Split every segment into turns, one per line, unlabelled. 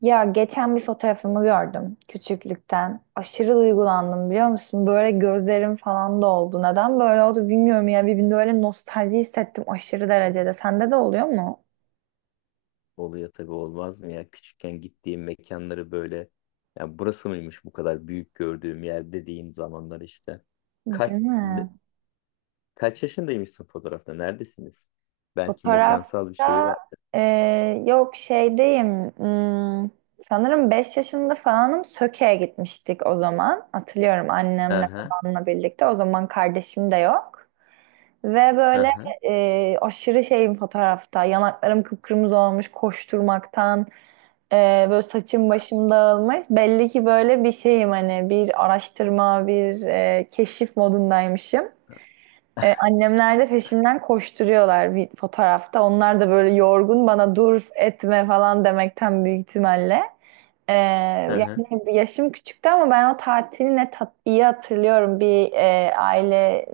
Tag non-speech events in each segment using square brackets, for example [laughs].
Ya geçen bir fotoğrafımı gördüm küçüklükten. Aşırı duygulandım biliyor musun? Böyle gözlerim falan doldu. Neden böyle oldu bilmiyorum ya. Bir böyle nostalji hissettim aşırı derecede. Sende de oluyor mu?
Oluyor tabii olmaz mı ya? Küçükken gittiğim mekanları böyle ya burası mıymış bu kadar büyük gördüğüm yer dediğim zamanlar işte. Kaç
Değil
ne-
mi?
Kaç yaşındaymışsın fotoğrafta? Neredesiniz? Belki mekansal bir şeyi
Fotoğrafta
var.
e, yok şeydeyim. Hmm, Sanırım 5 yaşında falanım Söke'ye gitmiştik o zaman. Hatırlıyorum
Hı
annemle
hı.
babamla birlikte. O zaman kardeşim de yok. Ve
Hı
böyle
hı.
aşırı şeyim fotoğrafta. Yanaklarım kıpkırmızı olmuş koşturmaktan. E, Böyle saçım başım dağılmış. Belli ki böyle bir şeyim hani bir araştırma, bir keşif modundaymışım.
[laughs]
Annemler de peşimden koşturuyorlar bir fotoğrafta. Onlar da böyle yorgun bana dur etme falan demekten büyük ihtimalle.
Hı hı.
Yani yaşım küçüktü ama ben o tatili ne tat iyi hatırlıyorum. Bir aile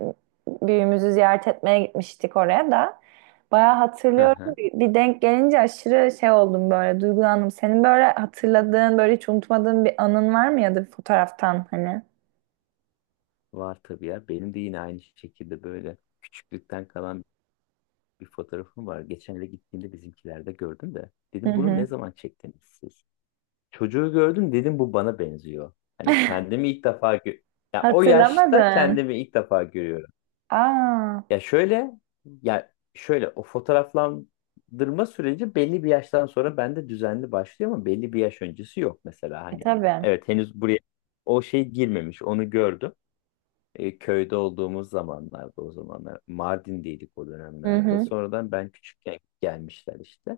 büyüğümüzü ziyaret etmeye gitmiştik oraya da. Bayağı
Hı
hatırlıyorum.
hı.
Bir denk gelince aşırı şey oldum böyle duygulandım. Senin böyle hatırladığın böyle hiç unutmadığın bir anın var mı ya da bir fotoğraftan hani?
Var tabii ya. Benim de yine aynı şekilde böyle küçüklükten kalan bir fotoğrafım var. Geçen de gittiğimde bizimkilerde gördüm de.
Hı
Dedim bunu ne
hı.
zaman çektiniz siz? Çocuğu gördüm dedim bu bana benziyor. Hani
[laughs]
kendimi ilk defa gö- Ya o yaşta
Hatırlamadın.
kendimi ilk defa görüyorum.
Aa,
Ya şöyle ya şöyle o fotoğraflandırma süreci belli bir yaştan sonra bende düzenli başlıyor ama belli bir yaş öncesi yok mesela hani.
tabii.
Evet henüz buraya o şey girmemiş onu gördüm. Köyde olduğumuz zamanlarda o zamanlar Mardin'deydik o
Hı
dönemlerde.
hı.
Sonradan ben küçükken gelmişler işte.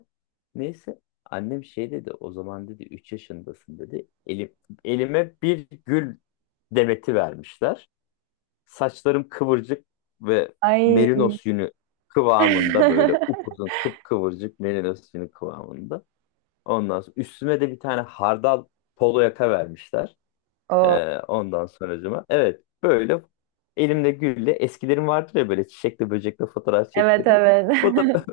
Neyse annem şey dedi o zaman dedi 3 yaşındasın dedi. Elime bir gül demeti vermişler. Saçlarım kıvırcık ve
Ay.
merinos yünü kıvamında böyle
[laughs]
upuzun kıpkıvırcık merinos yünü kıvamında. Ondan sonra üstüme de bir tane hardal polo yaka vermişler.
O.
Ondan sonracıma. Evet böyle elimde gülle eskilerim vardır ya böyle çiçekle böcekle fotoğraf
Evet,
çektirir.
evet.
Fotoğraf,
[laughs]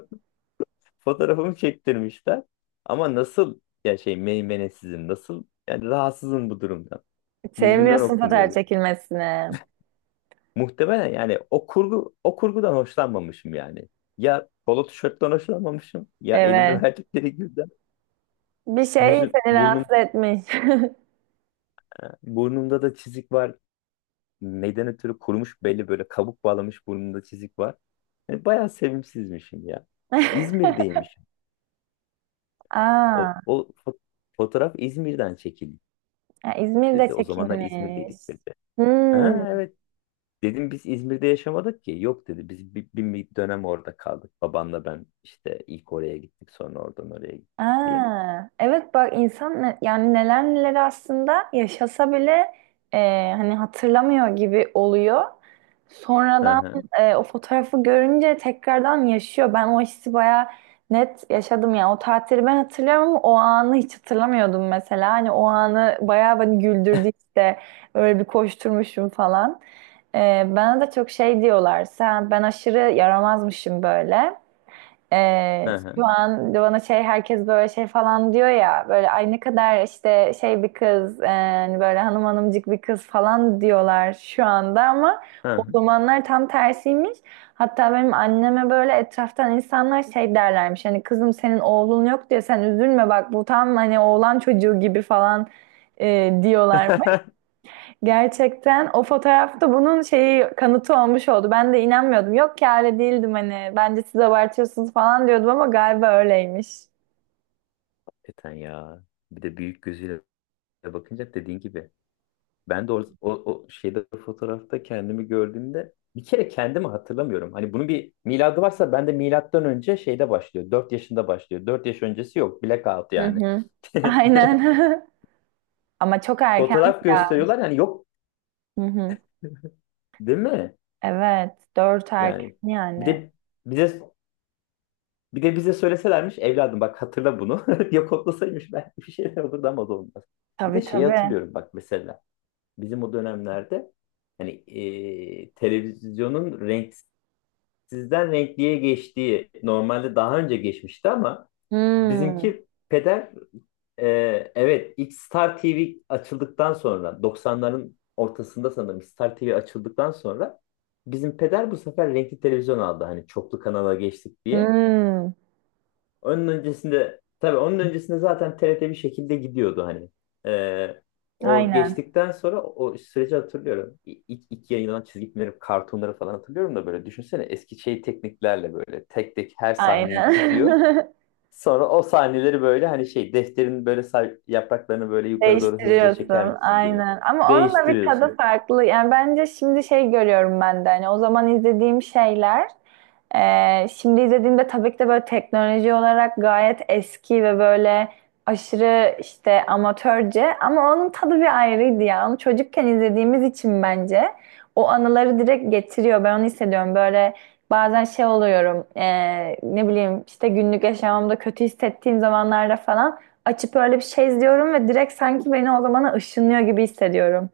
[laughs] fotoğrafımı çektirmişler. Ama nasıl ya şey meymenesizim nasıl yani rahatsızım bu durumdan. Yüzümden
Sevmiyorsun fotoğraf
okunuyor.
çekilmesini.
Muhtemelen yani o kurgudan hoşlanmamışım yani. Ya polo tişörtten hoşlanmamışım ya elime [laughs]
Evet.
verdikleri gülden
Bir şey
yüzüm
seni rahatsız etmiş.
burnumda da çizik var neyden ötürü kurumuş belli böyle kabuk bağlamış burnunda çizik var. Yani bayağı sevimsizmişim ya.
[laughs]
İzmir'deymişim. O,
Aa,
o fo- Fotoğraf İzmir'den çekildi
ya İzmir'de
dedi. O zamanlar
çekilmiş.
İzmir'deydik dedi. Ha,
Hmm.
evet dedim biz İzmir'de yaşamadık ki. Yok dedi biz bir dönem orada kaldık. Babanla ben işte ilk oraya gittik sonra oradan oraya gittik diye.
Aa, evet, bak insan yani neler neler aslında yaşasa bile e, hani hatırlamıyor gibi oluyor.
Hı
Sonradan
hı
o fotoğrafı görünce tekrardan yaşıyor. Ben o hissi bayağı net yaşadım yani. O tatili ben hatırlıyorum ama o anı hiç hatırlamıyordum mesela. Hani o anı bayağı beni güldürdü işte. Öyle bir koşturmuşum falan. Bana da çok şey diyorlar. Sen ben aşırı yaramazmışım böyle.
hı
Şu
hı.
an bana şey herkes böyle şey falan diyor ya, böyle ay ne kadar işte şey bir kız hani böyle hanım hanımcık bir kız falan diyorlar şu anda ama
Hı
o
hı.
zamanlar tam tersiymiş. Hatta benim anneme böyle etraftan insanlar şey derlermiş, hani kızım senin oğlun yok diye sen üzülme bak, bu tam hani oğlan çocuğu gibi falan diyorlar.
[laughs]
Gerçekten o fotoğrafta bunun şeyi, kanıtı olmuş oldu. Ben de inanmıyordum. Yok ki, öyle değildim hani. Bence siz abartıyorsunuz falan diyordum ama galiba öyleymiş.
Eten ya. Bir de büyük gözüyle bakınca dediğin gibi ben de o, o, o şeyde fotoğrafta kendimi gördüğümde bir kere kendimi hatırlamıyorum. Hani bunun bir miladı varsa ben de milattan önce şeyde başlıyor. 4 yaşında başlıyor. 4 yaş öncesi yok. Blackout
Hı
yani.
hı.
[laughs]
Aynen. [laughs] Ama çok erken
Fotoğraf
ya.
gösteriyorlar yani yok
Hı hı.
değil mi?
Evet. 4 erken
Yani bir
yani.
de bize bir de bize söyleselermiş evladım bak hatırla bunu. [laughs] Ya kodlasaymış belki [laughs] bir şeyler olurdu ama o da olmaz. Bir de
Tabii,
şeyi
tabii.
hatırlıyorum bak mesela bizim o dönemlerde hani televizyonun renk sizden renkliye geçtiği normalde daha önce geçmişti ama
Hmm.
bizimki peder e, evet ilk Star TV açıldıktan sonra 90ların ortasında sanırım Star TV açıldıktan sonra bizim peder bu sefer renkli televizyon aldı hani çoklu kanala geçtik diye.
Hmm.
Onun öncesinde tabii onun öncesinde zaten TRT bir şekilde gidiyordu hani. Ee, O
Aynen.
geçtikten sonra o süreci hatırlıyorum. İlk yayınlanan çizgi filmleri, kartonları falan hatırlıyorum da böyle düşünsene eski şey tekniklerle böyle tek tek her sahneyi
Aynen.
çiziyor.
[laughs]
Sonra o sahneleri böyle hani şey defterin böyle yapraklarını böyle yukarı doğru hızlıca çeker
Değiştiriyorsun
misin gibi
aynen ama onun da bir tadı
değiştiriyorsun.
farklı yani, bence şimdi şey görüyorum ben de hani o zaman izlediğim şeyler şimdi izlediğimde tabii ki de böyle teknoloji olarak gayet eski ve böyle aşırı işte amatörce, ama onun tadı bir ayrıydı ya. Onu çocukken izlediğimiz için bence o anıları direkt getiriyor. Ben onu hissediyorum. Böyle bazen şey oluyorum ne bileyim işte günlük yaşamımda kötü hissettiğim zamanlarda falan açıp öyle bir şey izliyorum ve direkt sanki beni o zamana ışınlıyor gibi hissediyorum.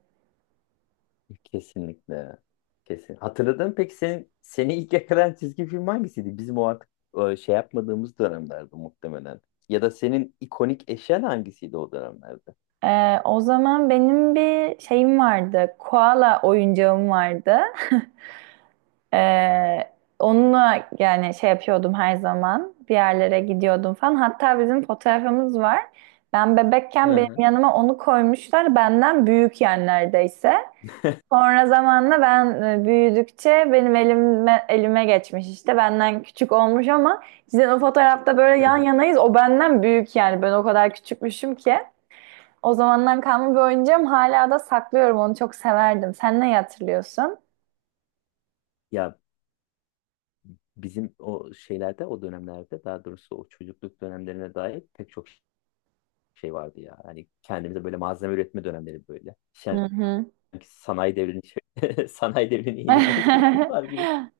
Kesinlikle. Kesin. Hatırladın mı peki seni ilk yakalayan çizgi film hangisiydi? Bizim o artık şey yapmadığımız dönemlerde muhtemelen. Ya da senin ikonik eşyan hangisiydi o dönemlerde?
O zaman benim bir şeyim vardı. Koala oyuncağım vardı. Ee, Onunla yani şey yapıyordum her zaman. Bir yerlere gidiyordum falan. Hatta bizim fotoğrafımız var. Ben
Hı
bebekken benim
hı.
yanıma onu koymuşlar. Benden büyük yani, neredeyse.
[laughs]
Sonra zamanla ben büyüdükçe benim elime geçmiş işte. Benden küçük olmuş ama sizin o fotoğrafta böyle
Hı
yan
hı.
yanayız. O benden büyük yani. Ben o kadar küçükmüşüm ki. O zamandan kalma bir oyuncağım. Hala da saklıyorum. Onu çok severdim. Sen ne hatırlıyorsun?
Ya bizim o şeylerde o dönemlerde daha doğrusu o çocukluk dönemlerine dair pek çok şey vardı ya. Hani kendimize böyle malzeme üretme dönemleri böyle.
Hı
Sanki
hı.
[laughs] sanayi devrinin yeni girmiş toplumlar gibi.
[laughs]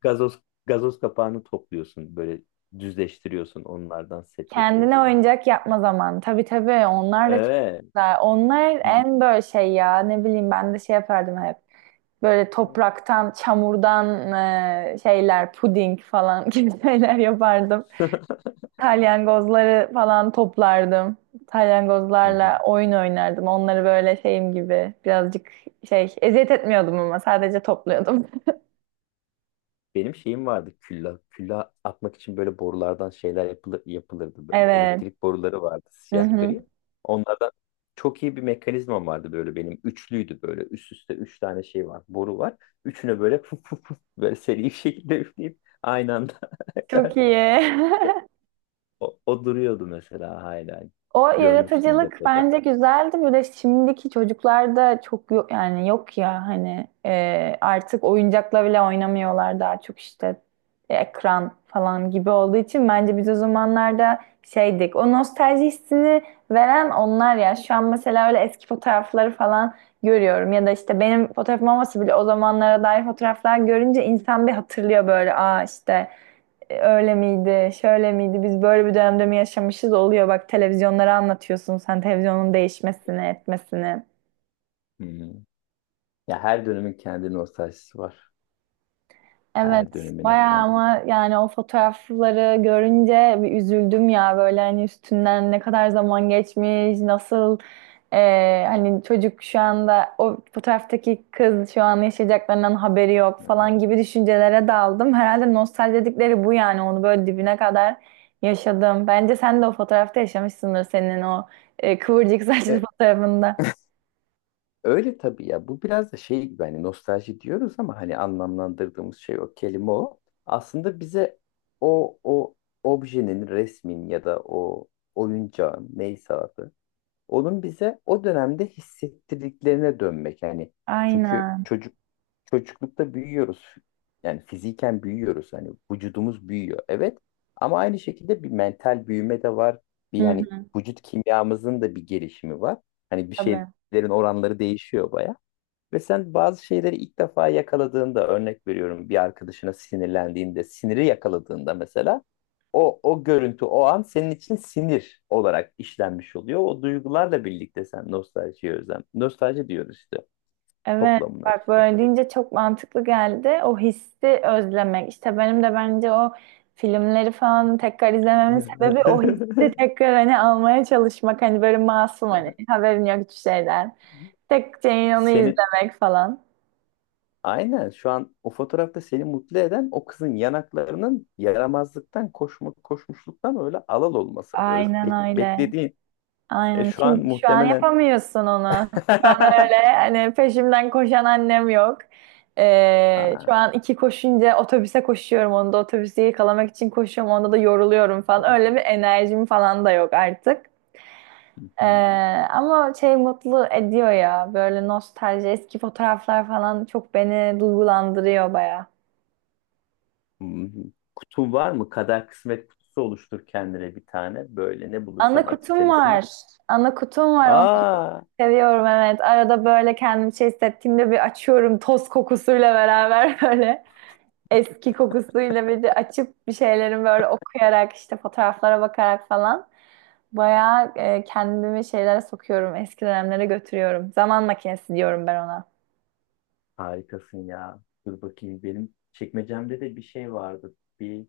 Gazoz kapağını topluyorsun böyle düzleştiriyorsun onlardan set
Kendine
yapıyorsun.
oyuncak yapma zaman. Tabii, tabii, onlar da çok
Evet.
güzel. Onlar
Bir...
en böyle şey ya, ne bileyim, ben de şey yapardım hep. Böyle topraktan, çamurdan şeyler, puding falan [laughs] gibi şeyler yapardım.
[laughs]
Salyangozları falan toplardım.
Hı hı.
Salyangozlarla oyun oynardım. Onları böyle şeyim gibi birazcık şey, eziyet etmiyordum ama sadece topluyordum. [laughs]
Benim şeyim vardı külla. Külla atmak için böyle borulardan şeyler yapılırdı böyle.
Evet.
Elektrik boruları vardı
Hı
siyah
hı.
gri. Onlardan çok iyi bir mekanizmam vardı böyle benim. Üçlüydü böyle. Üst üste üç tane şey var. Boru var. Üçüne böyle [laughs] fuf fuf fuf böyle seri bir şekilde üfleyip aynı anda.
Çok
[laughs]
iyi.
o-
[laughs]
O, o duruyordu mesela hala.
O
Görmüştüm
yaratıcılık
depoda.
bence güzeldi. Bir de şimdiki çocuklarda çok yok yani, yok ya hani artık oyuncakla bile oynamıyorlar, daha çok işte ekran falan gibi olduğu için bence biz o zamanlarda şeydik. O nostalji hissini veren onlar ya. Şu an mesela öyle eski fotoğrafları falan görüyorum ya da işte benim fotoğrafım olmasa bile o zamanlara dair fotoğraflar görünce insan bir hatırlıyor böyle, aa işte öyle miydi, şöyle miydi, biz böyle bir dönemde mi yaşamışız oluyor. Bak televizyonlara anlatıyorsun sen televizyonun değişmesini, etmesini.
Hı hı. Ya her dönemin kendi nostaljisi var.
Evet,
Her dönemin
bayağı,
efendim.
ama yani o fotoğrafları görünce bir üzüldüm ya böyle, hani üstünden ne kadar zaman geçmiş, nasıl hani çocuk şu anda, o fotoğraftaki kız şu an yaşayacaklarından haberi yok
Hı.
falan gibi düşüncelere daldım. Herhalde nostalji dedikleri bu yani, onu böyle dibine kadar yaşadım. Bence sen de o fotoğrafta yaşamışsındır senin o kıvırcık [laughs] saçlı
E,
fotoğrafında.
Öyle tabii ya. Bu biraz da şey gibi hani nostalji diyoruz ama hani anlamlandırdığımız şey o kelime o. Aslında bize o objenin, resmin ya da o oyuncağın neyse adı onun bize o dönemde hissettirdiklerine dönmek. Yani çünkü
Aynen.
çocuklukta büyüyoruz. Yani fiziken büyüyoruz. Hani vücudumuz büyüyor. Evet. Ama aynı şekilde bir mental büyüme de var. Bir
Hı
hani
hı.
vücut kimyamızın da bir gelişimi var. Hani bir
Tabii.
şeylerin oranları değişiyor baya. Ve sen bazı şeyleri ilk defa yakaladığında örnek veriyorum bir arkadaşına sinirlendiğinde, siniri yakaladığında mesela o görüntü o an senin için sinir olarak işlenmiş oluyor. O duygularla birlikte sen nostaljiye özlem. Nostalji diyoruz işte
Evet,
toplamına
bak
işte.
böyle deyince çok mantıklı geldi. O hissi özlemek. İşte benim de bence o filmleri falan tekrar izlememin sebebi o hissi
[laughs]
tekrar hani almaya çalışmak. Hani böyle masum, hani haberin yok hiçbir şeyden. Tek şeyin onu
Seni
izlemek falan.
aynen şu an o fotoğrafta seni mutlu eden o kızın yanaklarının yaramazlıktan koşmuşluktan öyle alal olması.
Aynen öyle.
Beklediğin
Aynen.
şu an
Çünkü şu an
muhtemelen
yapamıyorsun onu. Şu an öyle
[laughs]
hani peşimden koşan annem yok. Şu
Aa,
an iki koşunca otobüse koşuyorum. Onda otobüsü yakalamak için koşuyorum. Onda da yoruluyorum
hı
falan. Öyle bir enerjim falan da yok artık. Ee,
hı.
Ama şey mutlu ediyor ya. Böyle nostalji, eski fotoğraflar falan çok beni duygulandırıyor baya.
Hı hı. Kutun var mı? Kader kısmet kutusu oluştur kendine bir tane. Böyle ne
Ana
bulursan at
kutum
içerisine.
var. Ana kutum var.
Aa,
Seviyorum, evet. Arada böyle kendim şey hissettiğimde bir açıyorum, toz kokusuyla beraber [laughs] böyle eski kokusuyla bir de açıp bir şeylerin böyle okuyarak işte, fotoğraflara bakarak falan bayağı kendimi şeylere sokuyorum. Eski dönemlere götürüyorum. Zaman makinesi diyorum ben ona.
harikasın ya. Dur bakayım benim çekmecemde de bir şey vardı. Bir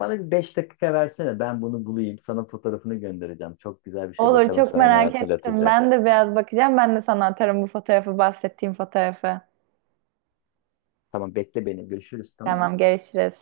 Bana bir 5 dakika versene. Ben bunu bulayım. Sana fotoğrafını göndereceğim. Çok güzel bir şey.
Olur,
Bakalım
çok
sana ne
merak ettim.
hatırlatacak.
Ben de biraz bakacağım. Ben de sana atarım bu fotoğrafı, bahsettiğim fotoğrafı.
Tamam bekle beni. Görüşürüz tamam.
Tamam, görüşürüz.